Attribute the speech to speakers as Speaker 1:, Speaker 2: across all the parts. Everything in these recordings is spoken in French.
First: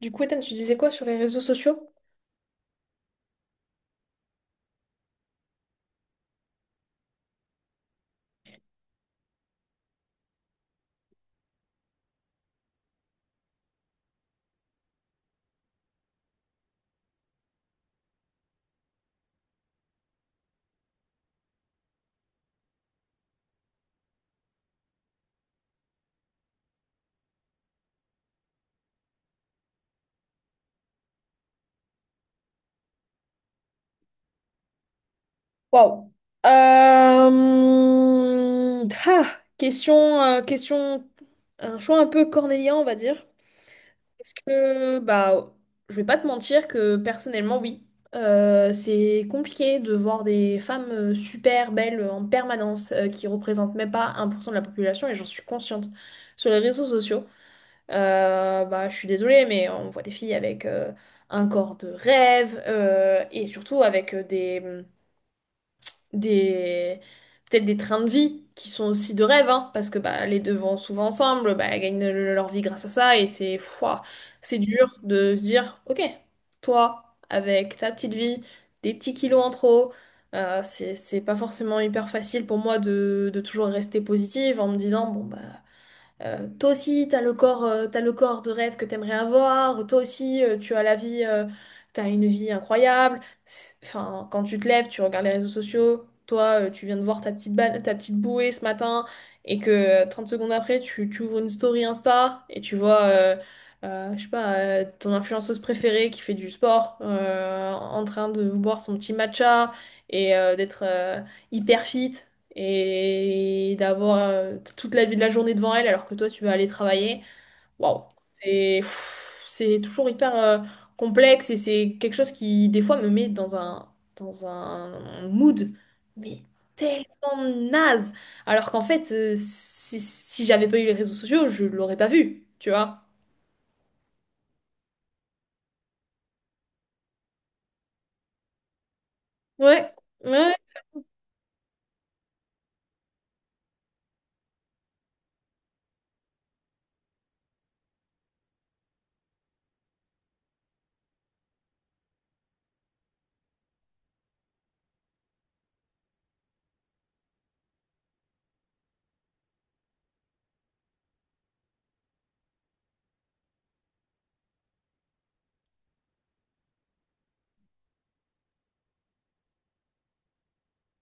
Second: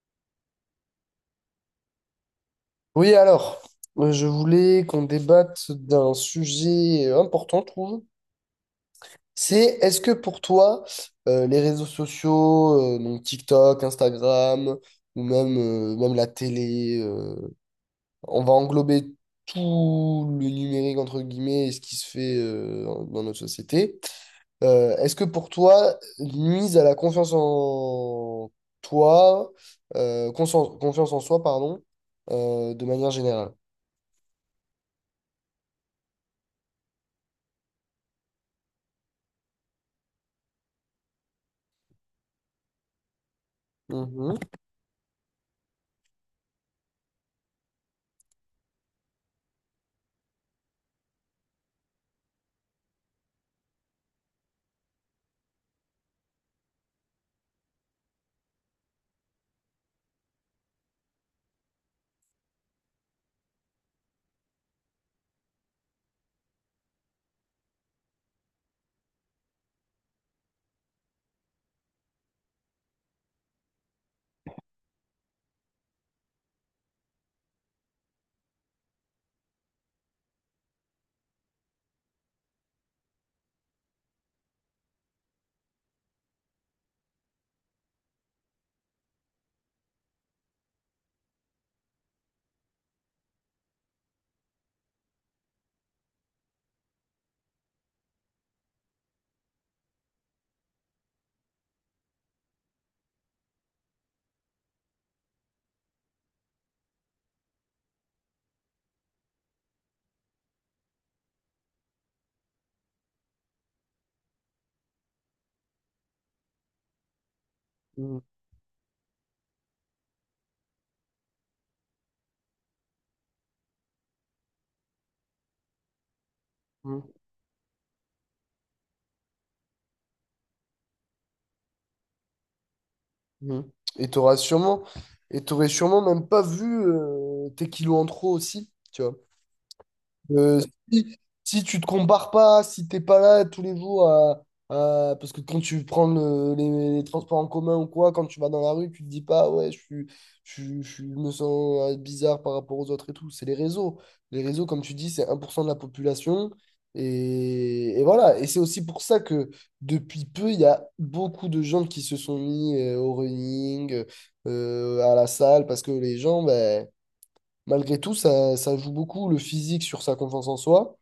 Speaker 1: Du coup, Ethan, tu disais quoi sur les réseaux sociaux?
Speaker 2: Oui, alors, je voulais qu'on débatte d'un sujet important, je trouve. C'est, est-ce que pour toi, les réseaux sociaux, donc TikTok, Instagram, ou même la télé, on va englober tout le numérique, entre guillemets, et ce qui se fait dans notre société. Est-ce que pour toi, nuise à la confiance en toi, confiance en soi, pardon, de manière générale?
Speaker 1: Waouh. Question, un choix un peu cornélien, on va dire. Parce que, bah, je vais pas te mentir que personnellement, oui. C'est compliqué de voir des femmes super belles en permanence, qui représentent même pas 1% de la population, et j'en suis consciente sur les réseaux sociaux. Bah, je suis désolée, mais on voit des filles avec un corps de rêve et surtout avec des peut-être des trains de vie qui sont aussi de rêve, hein, parce que bah, les deux vont souvent ensemble, bah, elles gagnent leur vie grâce à ça et c'est fouah, c'est dur de se dire, ok, toi, avec ta petite vie, des petits kilos en trop. C'est pas forcément hyper facile pour moi de toujours rester positive en me disant, bon, bah, toi aussi, t'as le corps de rêve que t'aimerais avoir. Toi aussi, tu as la vie, t'as une vie incroyable. Enfin, quand tu te lèves, tu regardes les réseaux sociaux. Toi, tu viens de voir ta petite bouée ce matin et que 30 secondes après, tu ouvres une story Insta et tu vois, je sais pas, ton influenceuse préférée qui fait du sport en train de boire son petit matcha et d'être hyper fit et d'avoir toute la journée devant elle alors que toi tu vas aller travailler, waouh,
Speaker 2: Mhm.
Speaker 1: c'est toujours hyper complexe et c'est quelque chose qui des fois me met dans un mood, mais
Speaker 2: Mhm,
Speaker 1: tellement naze, alors qu'en fait si j'avais pas eu les réseaux sociaux, je l'aurais pas vu, tu vois.
Speaker 2: mhm. Et t'auras sûrement, et t'aurais sûrement même pas vu tes kilos en trop aussi, tu vois.
Speaker 1: Ouais, ouais.
Speaker 2: Euh, si, Si tu te compares pas, si t'es pas là tous les jours parce que quand tu prends les transports en commun ou quoi, quand tu vas dans la rue, tu te dis pas ouais, je me sens bizarre par rapport aux autres et tout. C'est les réseaux. Les réseaux, comme tu dis, c'est 1% de la population. Et voilà. Et c'est aussi pour ça que depuis peu, il y a beaucoup de gens qui se sont mis au running, à la salle, parce que les gens, ben malgré tout, ça joue beaucoup le physique sur sa confiance en soi.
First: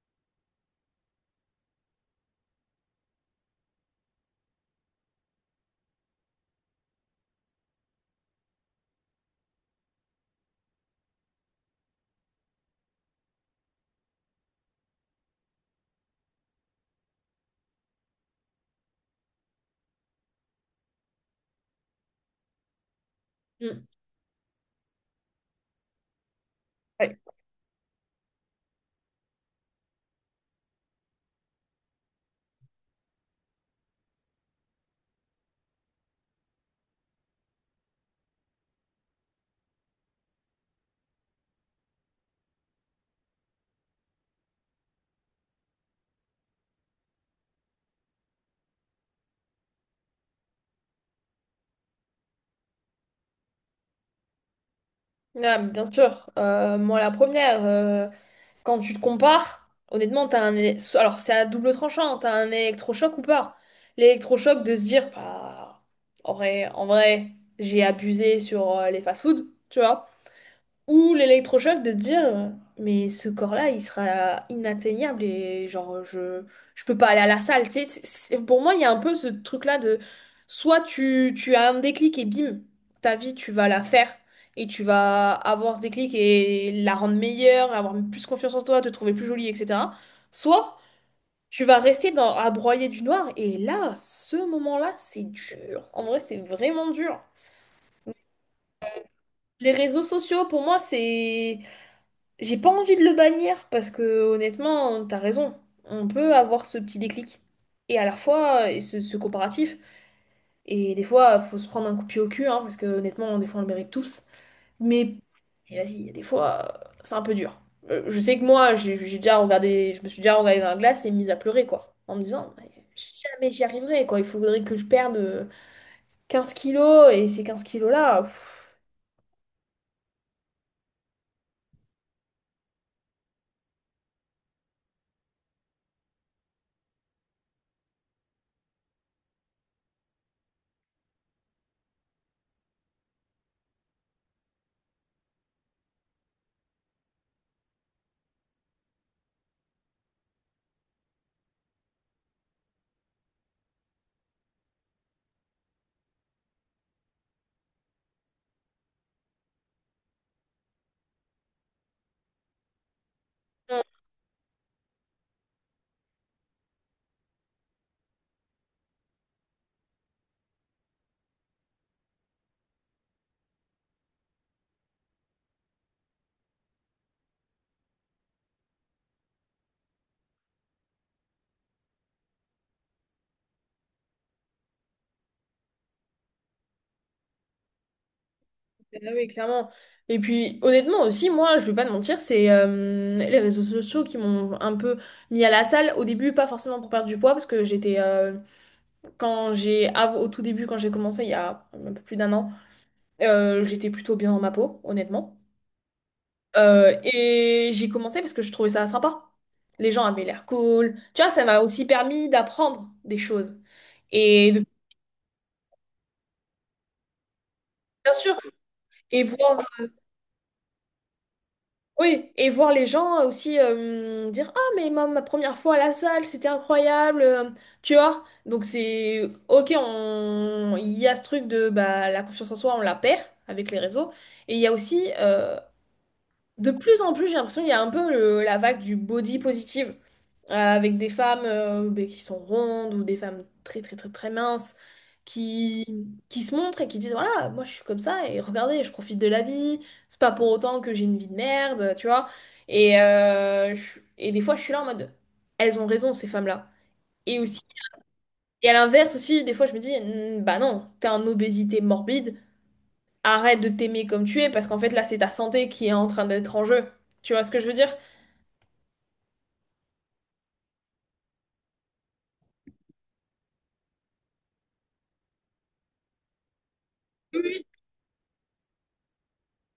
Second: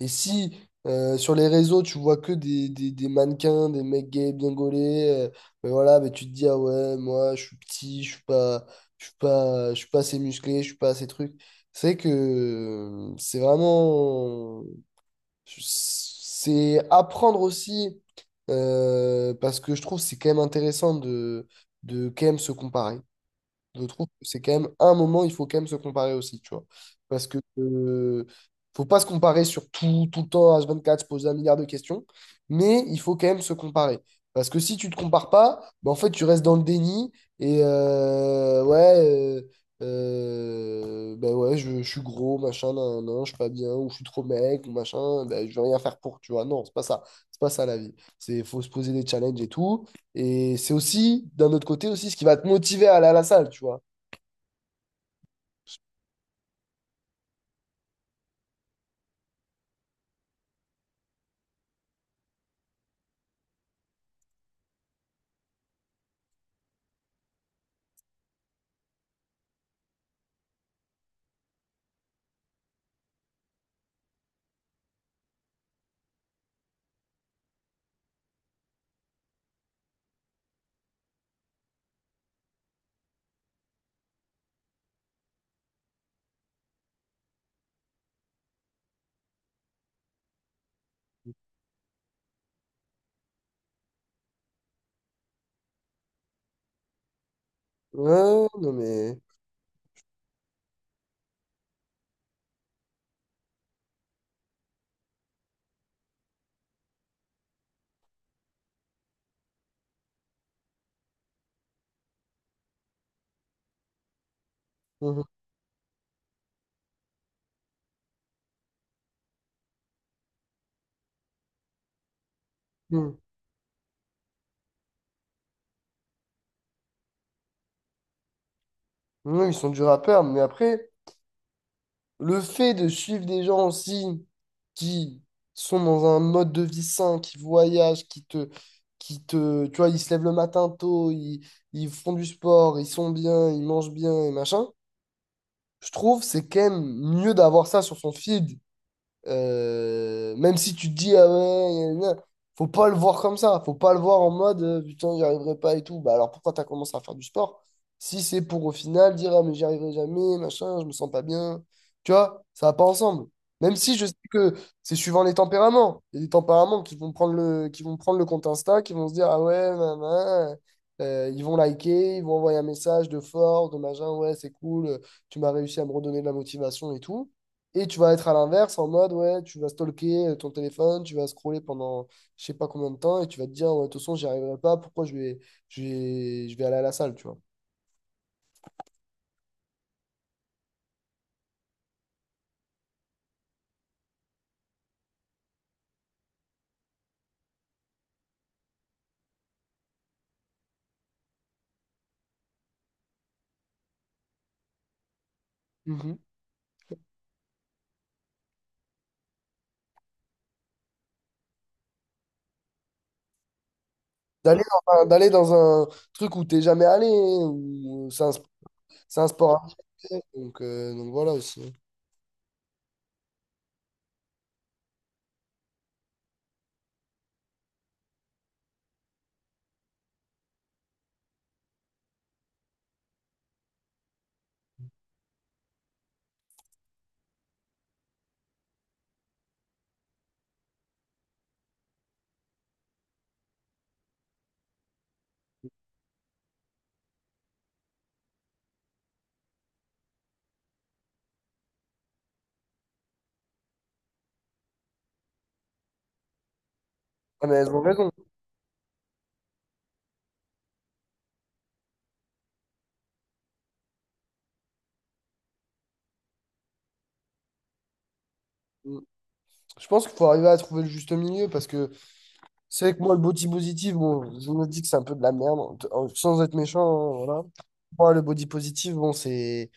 Speaker 2: Et si sur les réseaux, tu vois que des mannequins, des mecs gays bien gaulés, ben voilà, ben tu te dis, ah ouais, moi, je suis petit, je suis pas assez musclé, je suis pas assez truc. C'est que c'est vraiment. C'est apprendre aussi, parce que je trouve que c'est quand même intéressant de quand même se comparer. Je
Speaker 1: Mm.
Speaker 2: trouve que c'est quand même un moment, il faut quand même se comparer aussi, tu vois.
Speaker 1: Ouais.
Speaker 2: Parce que faut pas se comparer sur tout, tout le temps, H24, se poser un milliard de questions, mais il faut quand même se comparer. Parce que si tu te compares pas, bah, en fait, tu restes dans le déni et bah ouais, je suis gros, machin, nan, nan, je suis pas bien, ou je suis trop mec, ou machin, bah, je vais rien faire pour, tu vois. Non, c'est pas ça. C'est pas ça la vie. C'est, faut se poser des challenges et tout. Et c'est aussi, d'un autre côté aussi, ce qui va te motiver à aller à la salle, tu vois.
Speaker 1: Ah, bien sûr. Moi la première. Quand tu te compares, honnêtement, t'as un... éle- so- Alors, c'est à double tranchant, t'as un électrochoc ou pas? L'électrochoc de se dire, bah, en vrai, j'ai abusé sur les fast food tu vois. Ou l'électrochoc de te dire, mais ce corps-là, il sera inatteignable et genre, je peux pas aller à la salle. Tu sais, pour moi, il y a un peu ce truc-là de soit tu as un déclic et bim, ta vie, tu vas la faire et tu vas avoir ce déclic et la rendre meilleure, avoir plus confiance en toi, te trouver plus jolie, etc. Soit tu vas rester à broyer du noir et là, ce moment-là, c'est dur. En vrai, c'est vraiment dur.
Speaker 2: Ouais, non mais...
Speaker 1: Les réseaux sociaux, pour moi, c'est. J'ai pas envie de le bannir parce que honnêtement, t'as raison. On peut avoir ce petit déclic. Et à la fois, et ce comparatif. Et des fois, faut se prendre un coup de pied au cul, hein, parce que honnêtement, des fois, on le mérite tous. Mais
Speaker 2: Mhm.
Speaker 1: et vas-y, il y a des fois, c'est un peu dur. Je sais que moi, j'ai déjà regardé, je me suis déjà regardée dans la glace et mise à pleurer, quoi. En me disant, mais
Speaker 2: Mhm.
Speaker 1: jamais j'y arriverai, quoi. Il faudrait que je perde 15 kilos et ces 15 kilos-là.
Speaker 2: Mhm, ils sont durs à perdre, mais après, le fait de suivre des gens aussi qui sont dans un mode de vie sain, qui voyagent, tu vois, ils se lèvent le matin tôt, ils font du sport, ils sont bien, ils mangent bien et machin, je trouve c'est quand même mieux d'avoir ça sur son feed. Même si tu te dis, ah ouais, gna, gna, gna, faut pas le voir comme ça. Faut pas le voir en mode, putain, j'y arriverai pas et tout. Bah alors pourquoi t'as commencé à faire du sport? Si c'est pour au final dire, ah mais j'y arriverai jamais, machin, je me sens pas bien. Tu vois, ça va pas ensemble. Même si je sais que c'est suivant les tempéraments. Il y a des tempéraments qui vont qui vont prendre le compte Insta, qui vont se dire, ah ouais, nan, nan, ils vont liker, ils vont envoyer un message de force, de machin, ouais, c'est cool, tu m'as réussi à me redonner de la motivation et tout. Et tu vas être à l'inverse, en mode, ouais, tu vas stalker ton téléphone, tu vas scroller pendant je sais pas combien de temps, et tu vas te dire, ouais, de toute façon, j'y arriverai pas, pourquoi je vais aller à la salle, tu vois.
Speaker 1: Ah oui, clairement. Et puis, honnêtement aussi, moi, je vais pas te mentir, c'est les réseaux sociaux qui m'ont un peu mis à la salle. Au début, pas forcément pour perdre du poids, parce que j'étais, au tout début, quand j'ai commencé, il y a un peu plus d'un an, j'étais plutôt bien dans ma peau, honnêtement.
Speaker 2: Mhm.
Speaker 1: Et j'ai commencé parce que je trouvais ça sympa. Les gens avaient l'air cool. Tu vois, ça m'a aussi permis d'apprendre des choses. Et
Speaker 2: D'aller
Speaker 1: de-
Speaker 2: D'aller dans un truc où t'es jamais allé, où
Speaker 1: Bien
Speaker 2: c'est
Speaker 1: sûr.
Speaker 2: c'est
Speaker 1: et
Speaker 2: un sport
Speaker 1: voir
Speaker 2: à faire, donc voilà aussi.
Speaker 1: Oui, et voir les gens aussi dire ah, mais ma première fois à la salle, c'était incroyable, tu vois. Donc, c'est ok, il y a ce truc de bah, la confiance en soi, on la perd avec les réseaux. Et il y a aussi, de plus en plus, j'ai l'impression qu'il y a un peu la vague du body positive, avec des femmes ben, qui sont rondes ou des femmes très très très très minces qui se montrent et qui disent, voilà, moi je suis comme ça et regardez, je profite de la vie, c'est pas pour autant que j'ai une vie de merde, tu vois. Et des fois, je suis là en mode, elles ont raison, ces femmes-là. Et
Speaker 2: Ah, mais
Speaker 1: aussi,
Speaker 2: elles ont raison.
Speaker 1: et à l'inverse aussi, des fois, je me dis, hmm, bah non, t'es en obésité morbide, arrête de t'aimer comme tu es parce qu'en fait, là, c'est ta santé qui est en train d'être en jeu. Tu vois ce que je veux dire?
Speaker 2: Mmh. Je pense qu'il faut arriver à trouver le juste milieu, parce que c'est vrai que moi, le body positive, bon, je me dis que c'est un peu de la merde, sans être méchant, hein,
Speaker 1: Oui,
Speaker 2: voilà.
Speaker 1: oui.
Speaker 2: Moi, le body positive, bon, c'est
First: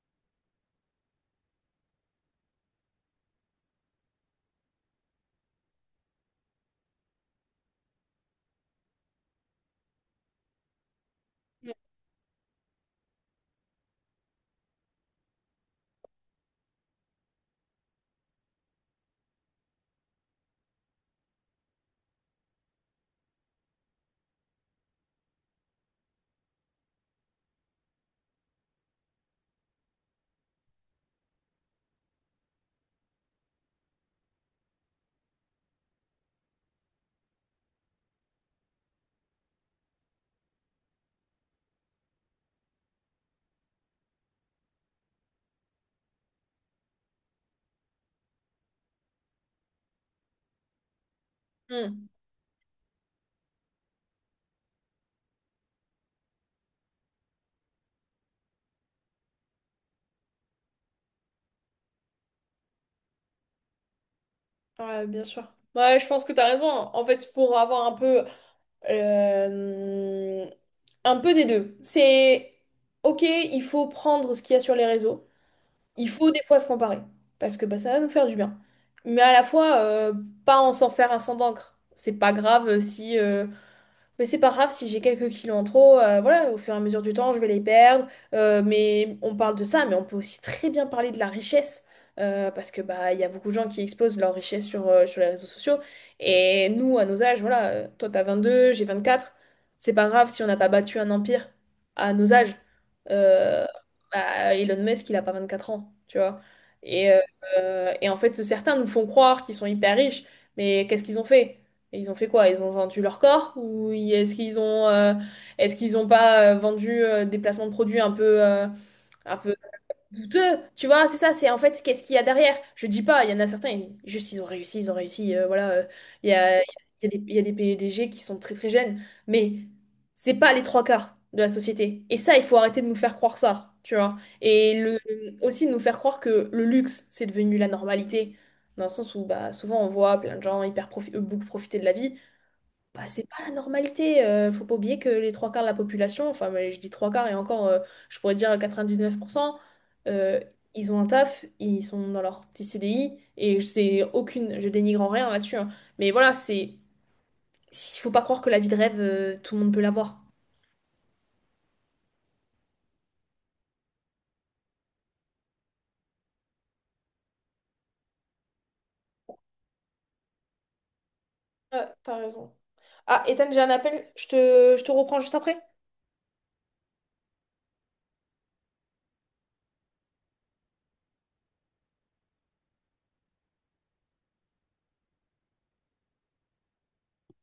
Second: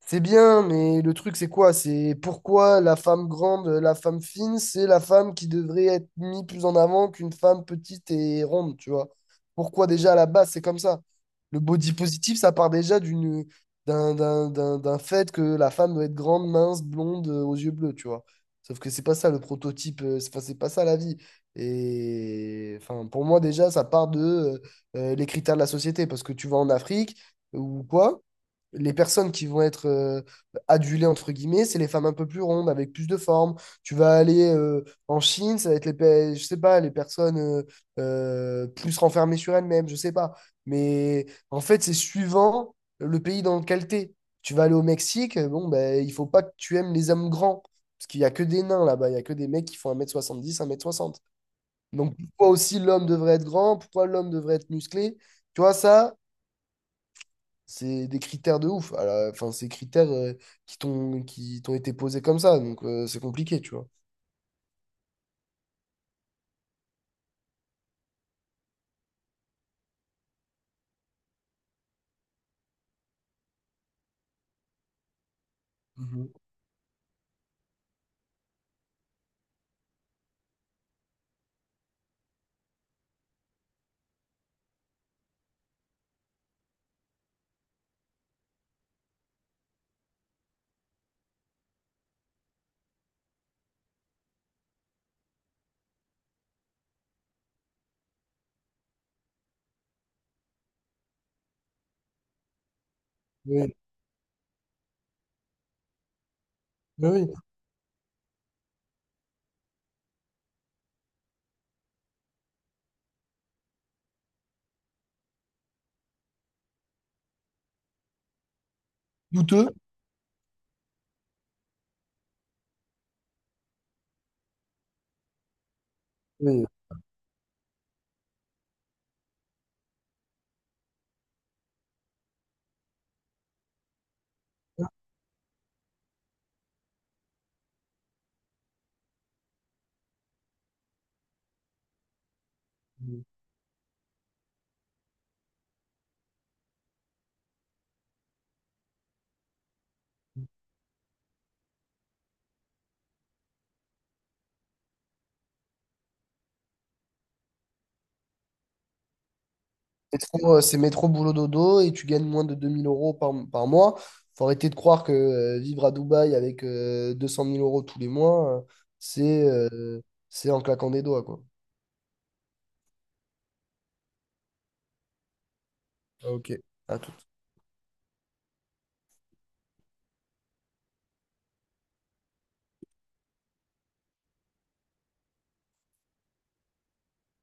Speaker 2: c'est bien, mais le truc, c'est quoi? C'est pourquoi la femme grande, la femme fine, c'est la femme qui devrait être mise plus en avant qu'une femme petite et ronde, tu vois? Pourquoi déjà à la base, c'est comme ça? Le body positive, ça part déjà d'une d'un d'un- d'un- d'un fait que la femme doit être grande, mince, blonde, aux yeux bleus, tu vois? Sauf que c'est pas ça le prototype, c'est enfin, c'est pas ça la vie. Et enfin, pour moi, déjà, ça part de les critères de la société. Parce que tu vas en Afrique ou quoi, les personnes qui vont être adulées, entre guillemets, c'est les femmes un peu plus rondes, avec plus de forme. Tu vas aller en Chine, ça va être je sais pas, les personnes plus renfermées sur elles-mêmes, je sais pas. Mais en fait, c'est suivant le pays dans lequel t'es. Tu vas aller au Mexique, bon, ben, il faut pas que tu aimes les hommes grands. Parce qu'il y a que des nains là-bas, il y a que des mecs qui font un mètre soixante.
Speaker 1: Hmm.
Speaker 2: Donc, pourquoi aussi l'homme devrait être grand? Pourquoi l'homme devrait être musclé? Tu vois, ça, c'est des critères de ouf. Alors, enfin, c'est des critères qui t'ont été posés comme ça. Donc, c'est compliqué, tu vois.
Speaker 1: Ouais, bien sûr. Ouais, je pense que tu as raison. En fait, pour avoir un peu, euh, des deux. Ok, il faut prendre ce qu'il y a sur les réseaux. Il
Speaker 2: Mhm.
Speaker 1: faut des fois se comparer, parce que bah, ça va nous faire du bien. Mais à la fois, pas en s'en faire un sang d'encre. C'est pas grave si, Mais c'est pas grave si j'ai quelques kilos en trop, voilà, au fur et à mesure du temps, je vais les perdre. Mais on parle de ça, mais on peut aussi très bien parler de la richesse. Parce que bah il y a beaucoup de gens qui exposent leur richesse sur les réseaux sociaux. Et nous, à nos âges, voilà, toi t'as 22, j'ai 24. C'est pas grave si on n'a pas battu un empire à nos âges. Euh,
Speaker 2: Oui,
Speaker 1: bah, Elon Musk, il a pas 24 ans, tu vois. Et, euh,
Speaker 2: oui, oui.
Speaker 1: et en fait, certains nous font croire qu'ils sont hyper riches, mais qu'est-ce qu'ils ont fait? Et ils ont fait quoi? Ils ont vendu leur corps est-ce qu'ils ont pas vendu des placements de produits un peu
Speaker 2: Douteux.
Speaker 1: douteux? Tu vois, c'est ça, c'est en fait qu'est-ce qu'il y a derrière? Je dis pas, il y en a certains, juste ils ont réussi, voilà, il y a, il
Speaker 2: Oui.
Speaker 1: il y a des PDG qui sont très très jeunes, mais c'est pas les trois quarts de la société. Et ça, il faut arrêter de nous faire croire ça, tu vois. Et aussi de nous faire croire que le luxe, c'est devenu la normalité. Dans le sens où bah, souvent on voit plein de gens beaucoup profiter de la vie, bah, c'est pas la normalité. Faut pas oublier que les trois quarts de la population, enfin, mais je dis trois quarts et encore, je pourrais dire 99%, euh, ils ont un taf, ils sont dans leur petit CDI et c'est aucune, je dénigre en rien là-dessus, hein. Mais voilà, il faut pas croire que la vie de rêve, tout le monde peut
Speaker 2: C'est
Speaker 1: l'avoir.
Speaker 2: trop, c'est métro boulot dodo et tu gagnes moins de 2000 euros par mois. Faut arrêter de croire que vivre à Dubaï avec 200 000 euros tous les mois, c'est euh, c'est en claquant des doigts, quoi.
Speaker 1: Ouais, t'as raison. Ah, Ethan, j'ai un appel, je te reprends juste après.
Speaker 2: Ok, à tout.